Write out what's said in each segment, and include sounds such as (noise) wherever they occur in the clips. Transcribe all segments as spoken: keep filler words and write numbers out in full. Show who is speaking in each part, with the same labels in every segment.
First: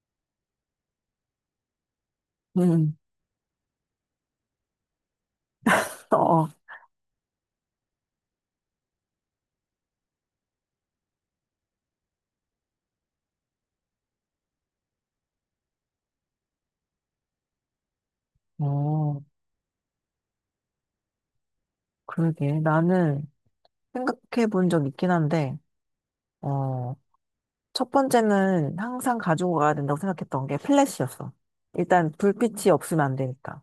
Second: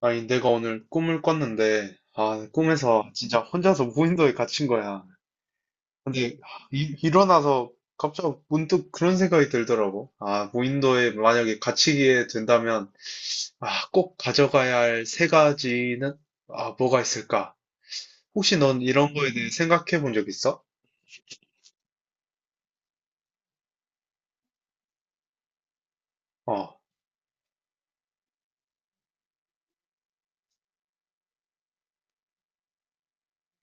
Speaker 1: 아니, 내가 오늘 꿈을 꿨는데, 아,
Speaker 2: 음,
Speaker 1: 꿈에서 진짜 혼자서 무인도에 갇힌 거야. 근데
Speaker 2: 어,
Speaker 1: 아, 이- 일어나서 갑자기 문득 그런 생각이 들더라고. 아, 무인도에 만약에 갇히게 된다면, 아, 꼭 가져가야 할 세 가지는, 아, 뭐가 있을까? 혹시 넌 이런
Speaker 2: 어,
Speaker 1: 거에 대해 생각해 본 적 있어?
Speaker 2: 그러게. 나는 생각해 본 적 있긴 한데,
Speaker 1: 어,
Speaker 2: 어, 첫 번째는 항상 가지고 가야 된다고 생각했던 게 플래시였어. 일단 불빛이 없으면 안 되니까.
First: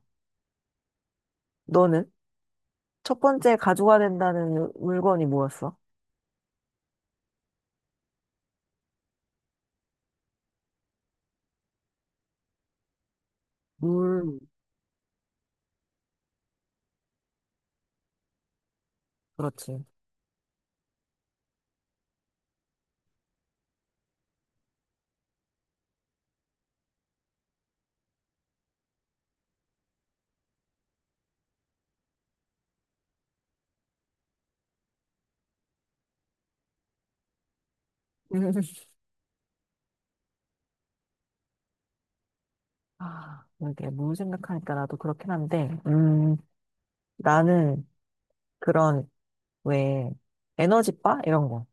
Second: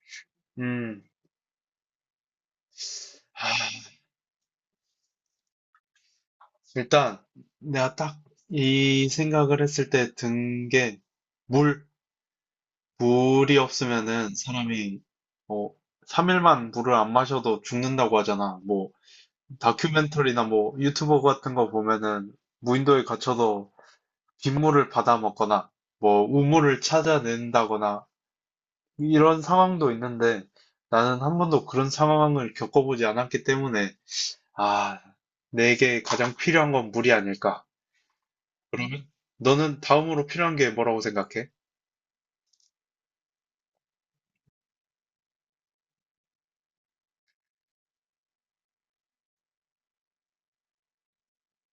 Speaker 1: 음,
Speaker 2: 너는? 첫
Speaker 1: 아,
Speaker 2: 번째 가지고 가야 된다는 물건이 뭐였어?
Speaker 1: 일단 내가 딱 이 생각을 했을 때 든 게, 물. 물이 없으면은
Speaker 2: 물,
Speaker 1: 사람이 뭐 삼 일만 물을 안 마셔도 죽는다고 하잖아. 뭐
Speaker 2: 그렇지.
Speaker 1: 다큐멘터리나 뭐 유튜버 같은 거 보면은 무인도에 갇혀서 빗물을 받아 먹거나 뭐 우물을 찾아낸다거나 이런 상황도 있는데 나는 한 번도 그런 상황을 겪어보지 않았기 때문에 아, 내게 가장 필요한 건 물이 아닐까.
Speaker 2: (laughs) 음.
Speaker 1: 그러면 너는 다음으로 필요한 게 뭐라고 생각해?
Speaker 2: 아, 이게 물 생각하니까 나도 그렇긴 한데, 음, 나는 그런, 왜, 에너지바? 이런 거.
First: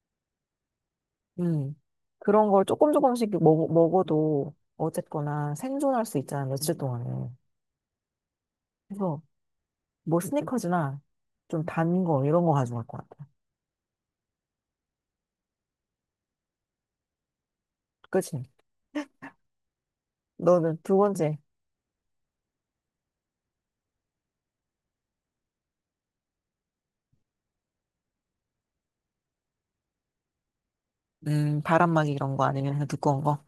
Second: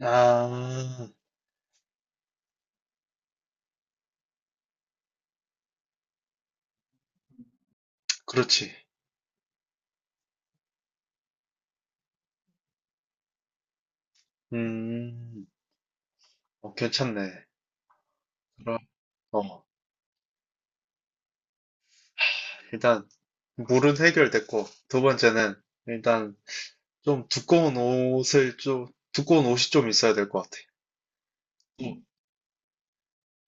Speaker 1: 아,
Speaker 2: 음. 그런 걸 조금 조금씩 먹, 먹어도 어쨌거나 생존할 수 있잖아, 며칠 동안은.
Speaker 1: 그렇지.
Speaker 2: 그래서 뭐 스니커즈나 좀 단 거 이런 거 가져갈 것 같아.
Speaker 1: 음. 어, 괜찮네.
Speaker 2: 그치?
Speaker 1: 그럼, 어,
Speaker 2: 너는 두 번째,
Speaker 1: 일단, 물은 해결됐고, 두 번째는, 일단, 좀 두꺼운 옷을 좀, 두꺼운 옷이 좀 있어야 될 것 같아.
Speaker 2: 음,
Speaker 1: 음.
Speaker 2: 바람막이 이런 거 아니면 그냥 두꺼운 거?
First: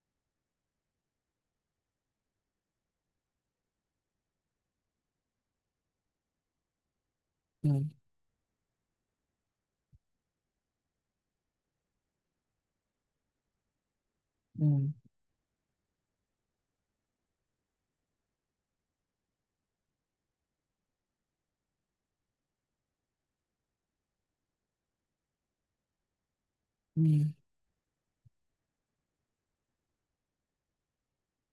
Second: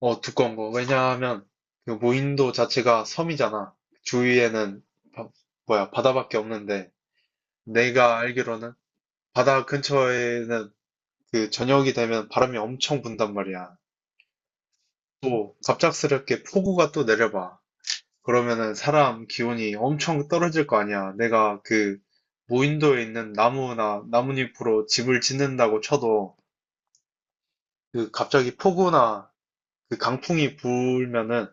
Speaker 1: 어, 두꺼운 거. 왜냐하면, 그 무인도 자체가 섬이잖아. 주위에는, 바- 뭐야, 바다밖에 없는데,
Speaker 2: 음,
Speaker 1: 내가 알기로는, 바다 근처에는, 그, 저녁이 되면 바람이 엄청 분단 말이야.
Speaker 2: 음,
Speaker 1: 또, 갑작스럽게 폭우가 또 내려봐. 그러면은 사람 기온이 엄청 떨어질 거 아니야. 내가 그 무인도에 있는 나무나 나뭇잎으로 집을 짓는다고 쳐도
Speaker 2: 음.
Speaker 1: 그 갑자기 폭우나 그 강풍이 불면은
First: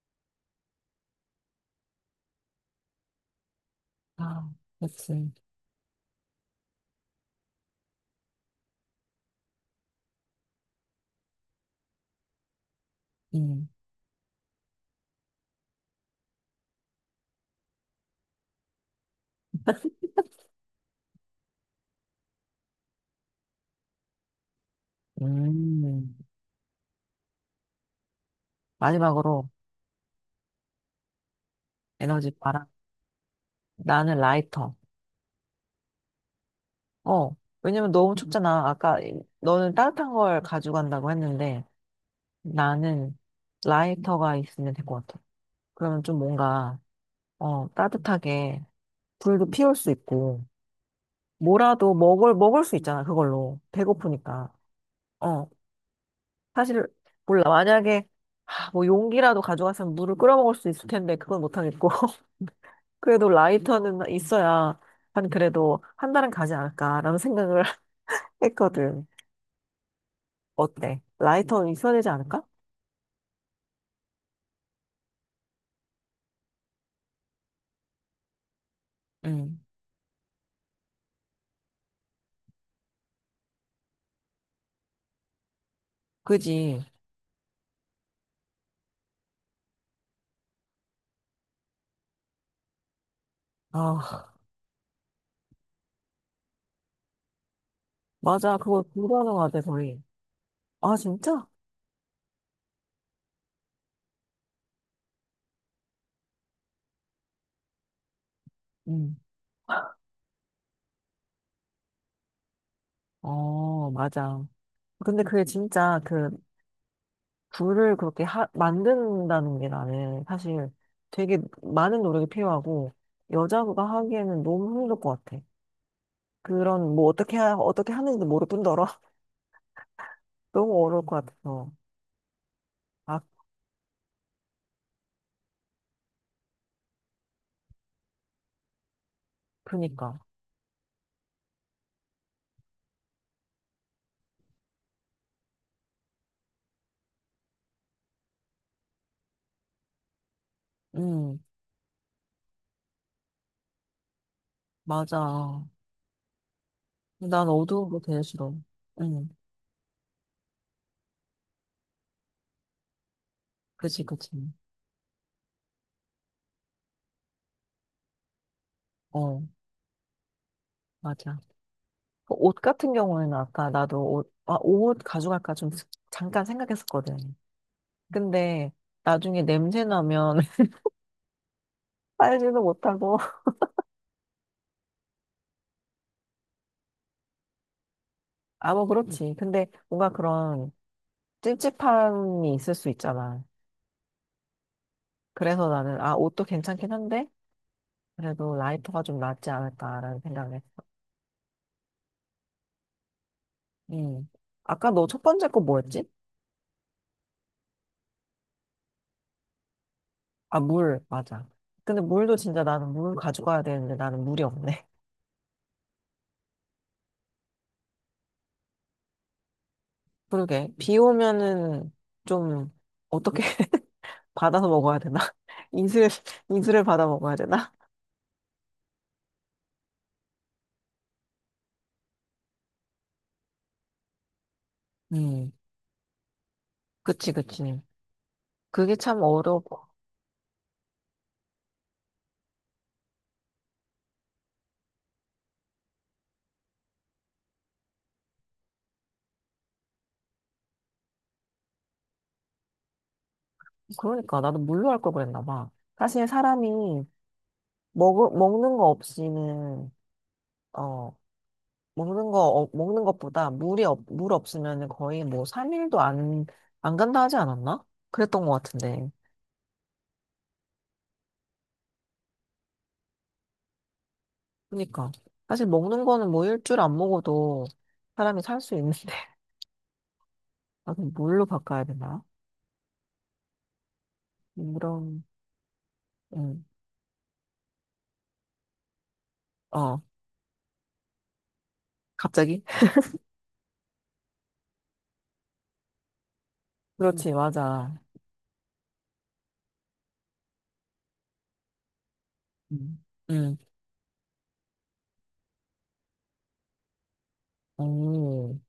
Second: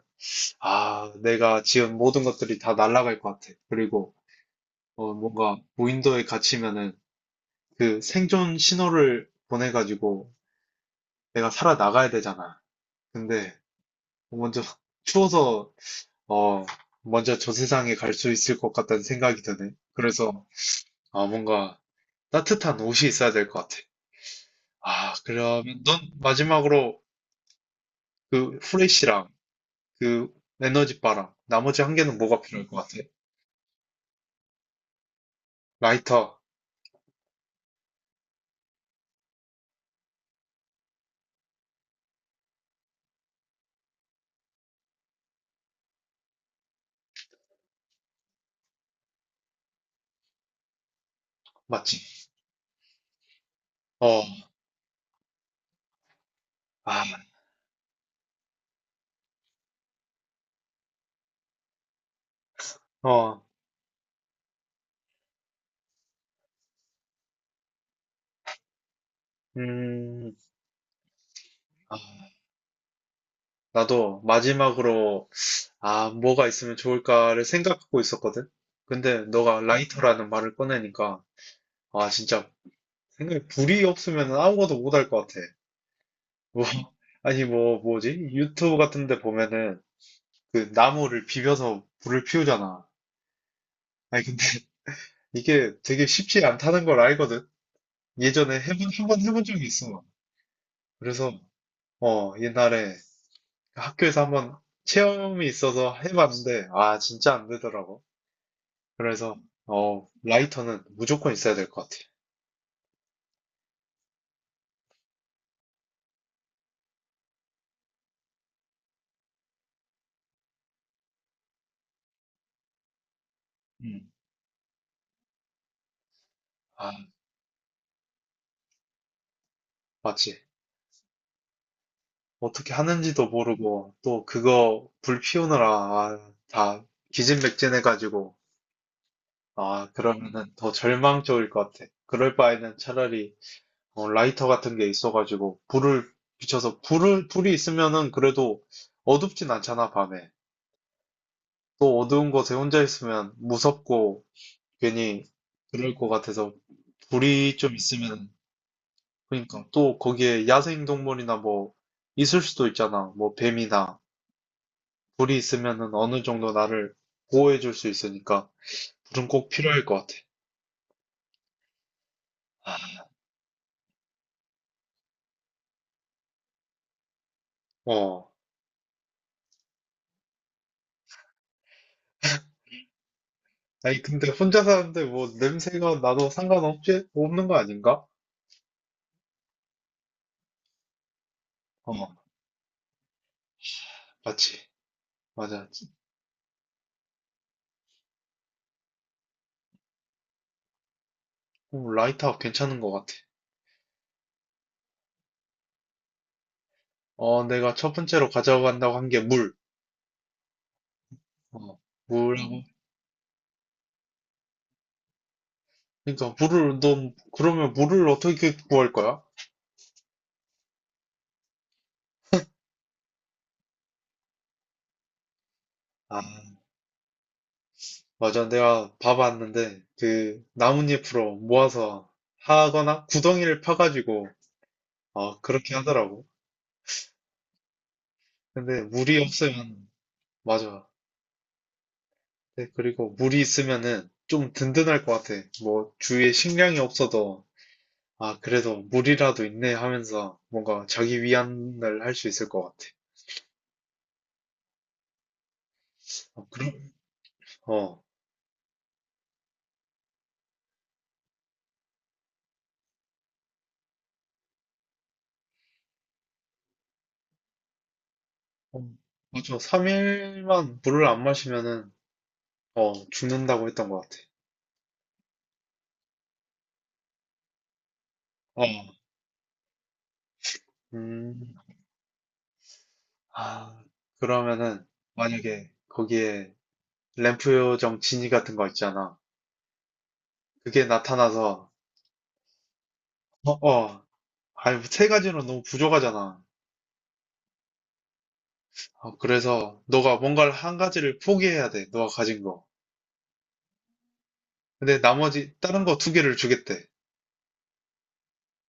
Speaker 1: 아, 내가 지은 모든 것들이 다 날아갈 것 같아. 그리고
Speaker 2: 아,
Speaker 1: 어,
Speaker 2: 그치.
Speaker 1: 뭔가 무인도에 갇히면은 그 생존 신호를 보내가지고 내가 살아나가야 되잖아. 근데
Speaker 2: 음,
Speaker 1: 먼저 (laughs) 추워서 어, 먼저 저 세상에 갈 수 있을 것 같다는 생각이 드네. 그래서 아, 뭔가 따뜻한 옷이 있어야 될 것 같아. 아, 그러면 넌
Speaker 2: 음.
Speaker 1: 마지막으로 그 후레쉬랑
Speaker 2: 마지막으로
Speaker 1: 그 에너지바랑 나머지 한 개는
Speaker 2: 에너지
Speaker 1: 뭐가 필요할
Speaker 2: 바람.
Speaker 1: 것 같아?
Speaker 2: 나는 라이터.
Speaker 1: 라이터,
Speaker 2: 어, 왜냐면 너무 춥잖아. 아까 너는 따뜻한 걸 가져간다고 했는데. 나는 라이터가 있으면 될 것 같아. 그러면 좀 뭔가, 어, 따뜻하게 불도 피울 수 있고, 뭐라도
Speaker 1: 맞지?
Speaker 2: 먹을, 먹을 수 있잖아, 그걸로.
Speaker 1: 어,
Speaker 2: 배고프니까. 어, 사실,
Speaker 1: 아,
Speaker 2: 몰라. 만약에, 하, 뭐 용기라도 가져갔으면 물을 끓여 먹을 수 있을 텐데, 그건 못하겠고. (laughs) 그래도
Speaker 1: 어,
Speaker 2: 라이터는 있어야, 한 그래도 한 달은 가지 않을까라는 생각을 (laughs) 했거든.
Speaker 1: 음,
Speaker 2: 어때? 라이터는 있어야
Speaker 1: 아,
Speaker 2: 되지 않을까?
Speaker 1: 나도 마지막으로 아, 뭐가 있으면 좋을까를 생각하고 있었거든? 근데 너가
Speaker 2: 응,
Speaker 1: 라이터라는 말을 꺼내니까 아, 진짜 생각에 불이 없으면 아무것도 못할 것 같아. 뭐,
Speaker 2: 그지.
Speaker 1: 아니 뭐 뭐지? 유튜브 같은 데 보면은 그 나무를 비벼서 불을 피우잖아. 아니,
Speaker 2: 아,
Speaker 1: 근데 (laughs) 이게 되게 쉽지 않다는 걸 알거든. 예전에
Speaker 2: 맞아. 그거
Speaker 1: 해본, 한 번 해본
Speaker 2: 불가능하대,
Speaker 1: 적이
Speaker 2: 거의.
Speaker 1: 있어.
Speaker 2: 아,
Speaker 1: 그래서,
Speaker 2: 진짜?
Speaker 1: 어, 옛날에 학교에서 한번 체험이 있어서 해봤는데, 아, 진짜 안 되더라고.
Speaker 2: 응.
Speaker 1: 그래서, 어, 라이터는 무조건 있어야 될 것 같아.
Speaker 2: 어, 맞아. 근데 그게 진짜 그 불을 그렇게 하, 만든다는 게 나는 사실 되게 많은 노력이 필요하고 여자가
Speaker 1: 음.
Speaker 2: 하기에는 너무 힘들 것 같아.
Speaker 1: 아,
Speaker 2: 그런 뭐 어떻게 하, 어떻게 하는지도 모를 뿐더러 (laughs)
Speaker 1: 맞지.
Speaker 2: 너무 어려울 것 같아서.
Speaker 1: 어떻게
Speaker 2: 아,
Speaker 1: 하는지도 모르고, 또 그거 불 피우느라, 아, 다 기진맥진해가지고, 아,
Speaker 2: 그니까.
Speaker 1: 그러면은 더 절망적일 것 같아. 그럴 바에는 차라리 어, 라이터 같은 게 있어가지고 불을 비춰서 불을 불이 있으면은 그래도 어둡진 않잖아 밤에
Speaker 2: 음,
Speaker 1: 또 어두운 곳에 혼자 있으면 무섭고 괜히
Speaker 2: 맞아.
Speaker 1: 그럴 것 같아서
Speaker 2: 난
Speaker 1: 불이 좀
Speaker 2: 어두운 거 제일
Speaker 1: 있으면
Speaker 2: 싫어. 음,
Speaker 1: 그러니까 또 거기에 야생동물이나 뭐 있을 수도 있잖아 뭐 뱀이나
Speaker 2: 그치, 그치.
Speaker 1: 불이 있으면은 어느 정도 나를 보호해 줄 수 있으니까 불은
Speaker 2: 어,
Speaker 1: 꼭 필요할 것 같아
Speaker 2: 맞아. 그옷 같은 경우에는 아까 나도 옷, 아, 옷 가져갈까 좀 잠깐 생각했었거든.
Speaker 1: 어
Speaker 2: 근데 나중에 냄새 나면 (laughs) 빨지도 못하고.
Speaker 1: 아니 근데 혼자 사는데 뭐 냄새가 나도 상관없지 없는 거 아닌가
Speaker 2: 아, 뭐, 그렇지. 근데 뭔가 그런
Speaker 1: 어
Speaker 2: 찝찝함이 있을 수 있잖아.
Speaker 1: 맞지 맞아
Speaker 2: 그래서 나는, 아, 옷도 괜찮긴 한데, 그래도 라이터가 좀 낫지 않을까라는 생각을 했어.
Speaker 1: 오, 라이터 괜찮은 것 같아.
Speaker 2: 음. 아까 너 첫 번째 거 뭐였지?
Speaker 1: 어, 내가 첫 번째로 가져간다고 한 게 물.
Speaker 2: 아, 물. 맞아.
Speaker 1: 어,
Speaker 2: 근데 물도
Speaker 1: 물하고. 음.
Speaker 2: 진짜 나는 물 가져가야 되는데 나는 물이 없네.
Speaker 1: 그러니까 물을 너 그러면 물을 어떻게 구할 거야?
Speaker 2: (laughs) 그러게. 비 오면은 좀 어떻게 (laughs) 받아서 먹어야 되나? (laughs) 인수를,
Speaker 1: 아,
Speaker 2: 인수를 받아 먹어야 되나?
Speaker 1: 맞아. 내가 봐봤는데 그 나뭇잎으로 모아서 하거나 구덩이를 파가지고 어,
Speaker 2: 음.
Speaker 1: 그렇게 하더라고.
Speaker 2: 그치, 그치.
Speaker 1: 근데
Speaker 2: 그게
Speaker 1: 물이
Speaker 2: 참 어렵고.
Speaker 1: 없으면 맞아. 네, 그리고 물이 있으면은 좀 든든할 것 같아. 뭐 주위에 식량이 없어도 아, 그래도 물이라도 있네 하면서 뭔가 자기 위안을 할 수 있을 것 같아.
Speaker 2: 그러니까 나도 물로 할 걸 그랬나 봐. 사실
Speaker 1: 어, 그럼
Speaker 2: 사람이
Speaker 1: 어,
Speaker 2: 먹, 먹는 거 없이는, 어, 먹는 거, 어, 먹는 것보다 물이, 없, 물 없으면 거의 뭐 삼 일도 안, 안 간다 하지 않았나? 그랬던 것
Speaker 1: 어,
Speaker 2: 같은데.
Speaker 1: 맞아. 삼 일만 물을 안 마시면은, 어, 죽는다고 했던 것 같아.
Speaker 2: 그러니까. 사실 먹는 거는 뭐 일주일 안 먹어도 사람이 살 수
Speaker 1: 어.
Speaker 2: 있는데. (laughs) 아, 그럼 물로
Speaker 1: 음,
Speaker 2: 바꿔야 되나?
Speaker 1: 아, 그러면은,
Speaker 2: 그럼...
Speaker 1: 만약에 거기에
Speaker 2: 음,
Speaker 1: 램프 요정 지니 같은 거 있잖아.
Speaker 2: 어,
Speaker 1: 그게 나타나서,
Speaker 2: 갑자기?
Speaker 1: 어, 어, 아니, 뭐 세 가지로 너무 부족하잖아.
Speaker 2: (laughs) 그렇지, 맞아.
Speaker 1: 어, 그래서 너가 뭔가를 한 가지를 포기해야 돼. 너가 가진 거.
Speaker 2: 음, 음,
Speaker 1: 근데 나머지 다른 거 두 개를 주겠대.
Speaker 2: 오,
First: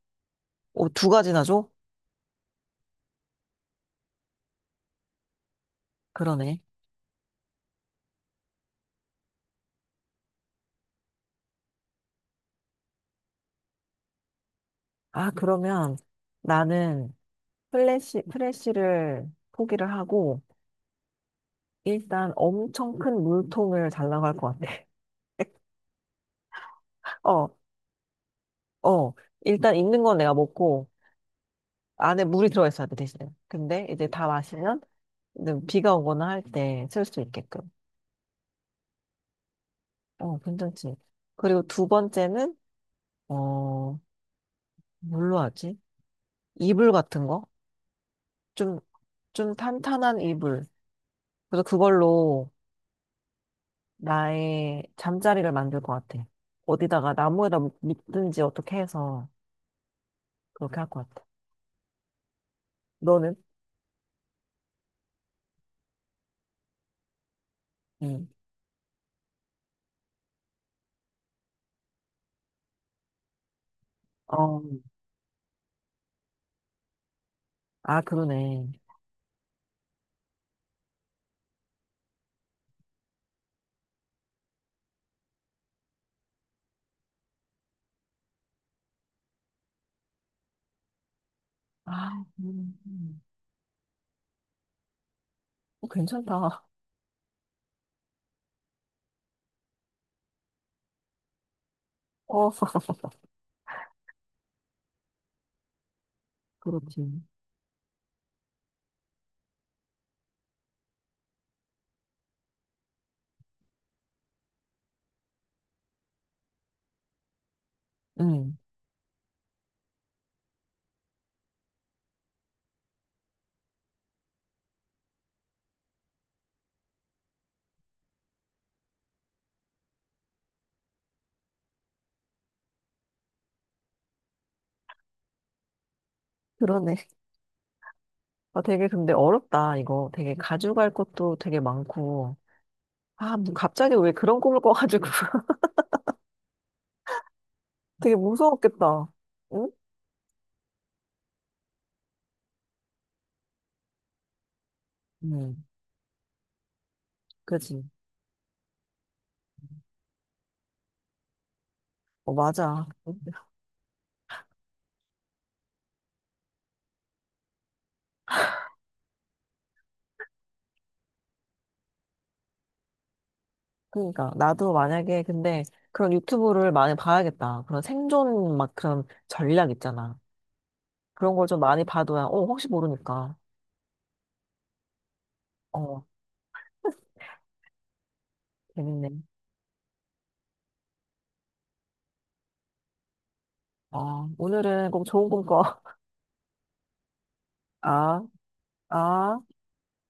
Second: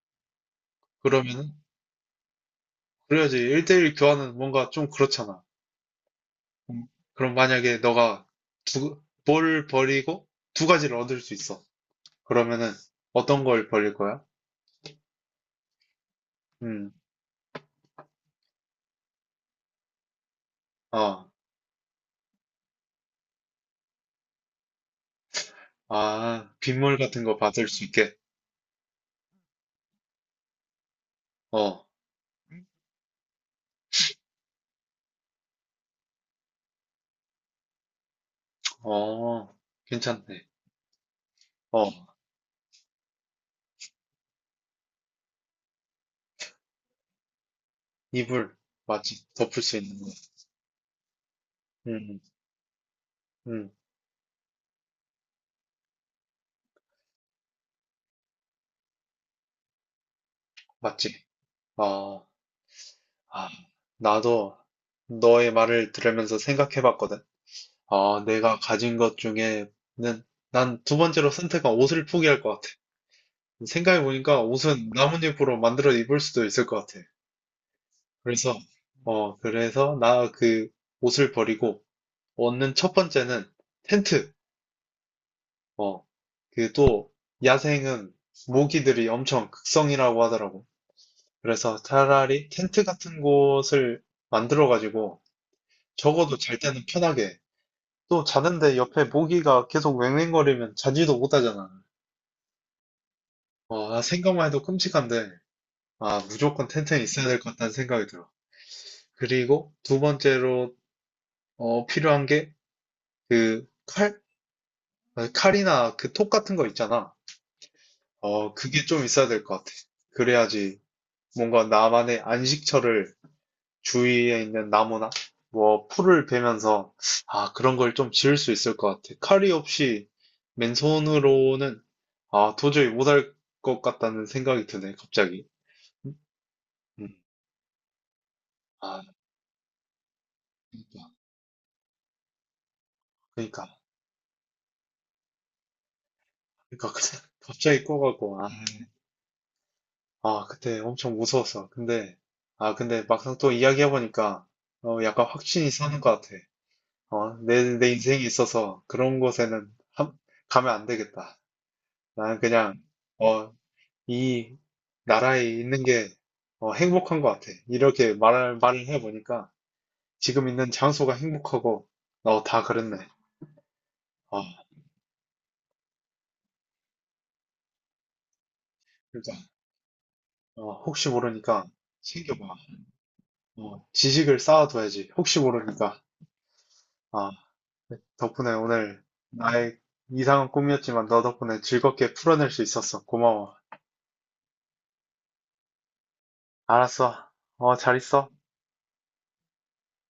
Speaker 2: 오, 두 가지나
Speaker 1: 그러면은,
Speaker 2: 줘?
Speaker 1: 그래야지 일 대일 교환은 뭔가 좀 그렇잖아.
Speaker 2: 그러네.
Speaker 1: 음, 그럼 만약에 너가 두, 뭘 버리고 두 가지를 얻을 수 있어. 그러면은 어떤 걸 버릴 거야?
Speaker 2: 아, 그러면
Speaker 1: 음,
Speaker 2: 나는 플래시, 프레쉬를 포기를 하고,
Speaker 1: 어,
Speaker 2: 일단 엄청 큰 물통을 달라고 할 것 같아.
Speaker 1: 아, 빗물 같은
Speaker 2: (laughs)
Speaker 1: 거
Speaker 2: 어,
Speaker 1: 받을 수 있게.
Speaker 2: 어. 일단 있는 건 내가 먹고,
Speaker 1: 어,
Speaker 2: 안에 물이 들어있어야 돼, 대신에. 근데 이제 다 마시면, 이제 비가 오거나 할 때 쓸 수 있게끔.
Speaker 1: 어,
Speaker 2: 어,
Speaker 1: 괜찮네.
Speaker 2: 괜찮지. 그리고 두
Speaker 1: 어,
Speaker 2: 번째는, 어, 뭘로 하지? 이불 같은 거?
Speaker 1: 이불,
Speaker 2: 좀,
Speaker 1: 맞지?
Speaker 2: 좀
Speaker 1: 덮을 수 있는 거.
Speaker 2: 탄탄한 이불. 그래서
Speaker 1: 음,
Speaker 2: 그걸로
Speaker 1: 음,
Speaker 2: 나의 잠자리를 만들 것 같아. 어디다가 나무에다 묶든지 어떻게 해서 그렇게 할
Speaker 1: 맞지?
Speaker 2: 것 같아.
Speaker 1: 어,
Speaker 2: 너는?
Speaker 1: 아, 나도 너의 말을 들으면서 생각해 봤거든. 어,
Speaker 2: 응.
Speaker 1: 내가 가진 것 중에는 난 두 번째로 선택한 옷을 포기할 것 같아. 생각해보니까
Speaker 2: 어.
Speaker 1: 옷은 나뭇잎으로 만들어 입을 수도 있을 것 같아.
Speaker 2: 아,
Speaker 1: 그래서,
Speaker 2: 그러네.
Speaker 1: 어, 그래서 나 그 옷을 버리고 얻는 첫 번째는 텐트. 어, 그 또 야생은 모기들이 엄청 극성이라고 하더라고. 그래서
Speaker 2: 아,
Speaker 1: 차라리
Speaker 2: 음,
Speaker 1: 텐트 같은
Speaker 2: 음.
Speaker 1: 곳을 만들어가지고
Speaker 2: 어,
Speaker 1: 적어도 잘
Speaker 2: 괜찮다.
Speaker 1: 때는 편하게. 또 자는데 옆에 모기가 계속 웽웽거리면 자지도 못하잖아.
Speaker 2: 어, (laughs)
Speaker 1: 어, 아, 생각만 해도 끔찍한데, 아, 무조건 텐트에
Speaker 2: 그렇지.
Speaker 1: 있어야 될 것 같다는 생각이 들어. 그리고 두 번째로 어, 필요한 게 그 칼? 어, 칼이나 그 톱 같은 거 있잖아. 어,
Speaker 2: 응,
Speaker 1: 그게 좀 있어야 될 것 같아. 그래야지 뭔가 나만의 안식처를 주위에 있는 나무나 뭐 풀을 베면서 아, 그런 걸 좀 지을 수 있을 것 같아. 칼이 없이 맨손으로는 아, 도저히 못할 것 같다는 생각이 드네, 갑자기. 음?
Speaker 2: 그러네.
Speaker 1: 음.
Speaker 2: 아, 되게
Speaker 1: 아,
Speaker 2: 근데 어렵다, 이거. 되게 가져갈
Speaker 1: 그러니까,
Speaker 2: 것도 되게 많고. 아, 뭐
Speaker 1: 그러니까,
Speaker 2: 갑자기 왜 그런 꿈을 꿔가지고. (laughs)
Speaker 1: 그러니까 (laughs) 갑자기
Speaker 2: 되게
Speaker 1: 꺼가고, 아.
Speaker 2: 무서웠겠다. 응?
Speaker 1: 아, 그때 엄청 무서웠어. 근데, 아, 근데 막상 또 이야기해보니까, 어, 약간
Speaker 2: 응,
Speaker 1: 확신이 사는 것 같아. 어, 내,
Speaker 2: 그지.
Speaker 1: 내 인생에 있어서 그런 곳에는 함- 가면 안 되겠다.
Speaker 2: 어,
Speaker 1: 나는 그냥,
Speaker 2: 맞아.
Speaker 1: 어, 이 나라에 있는 게, 어, 행복한 것 같아. 이렇게 말을, 말을 해보니까, 지금 있는 장소가 행복하고, 어, 다 그렇네.
Speaker 2: 그러니까
Speaker 1: 어,
Speaker 2: 나도 만약에 근데 그런 유튜브를 많이 봐야겠다. 그런 생존 막 그런
Speaker 1: 그러니까,
Speaker 2: 전략 있잖아.
Speaker 1: 어, 혹시
Speaker 2: 그런 걸 좀
Speaker 1: 모르니까,
Speaker 2: 많이 봐둬야 어
Speaker 1: 챙겨봐.
Speaker 2: 혹시 모르니까.
Speaker 1: 어, 지식을 쌓아둬야지. 혹시 모르니까.
Speaker 2: 어
Speaker 1: 아, 덕분에 오늘
Speaker 2: 재밌네.
Speaker 1: 나의 이상한 꿈이었지만 너 덕분에 즐겁게 풀어낼 수 있었어. 고마워.
Speaker 2: 어 오늘은 꼭 좋은 꿈꿔.
Speaker 1: 알았어. 어,
Speaker 2: (laughs)
Speaker 1: 잘
Speaker 2: 아
Speaker 1: 있어.
Speaker 2: 아.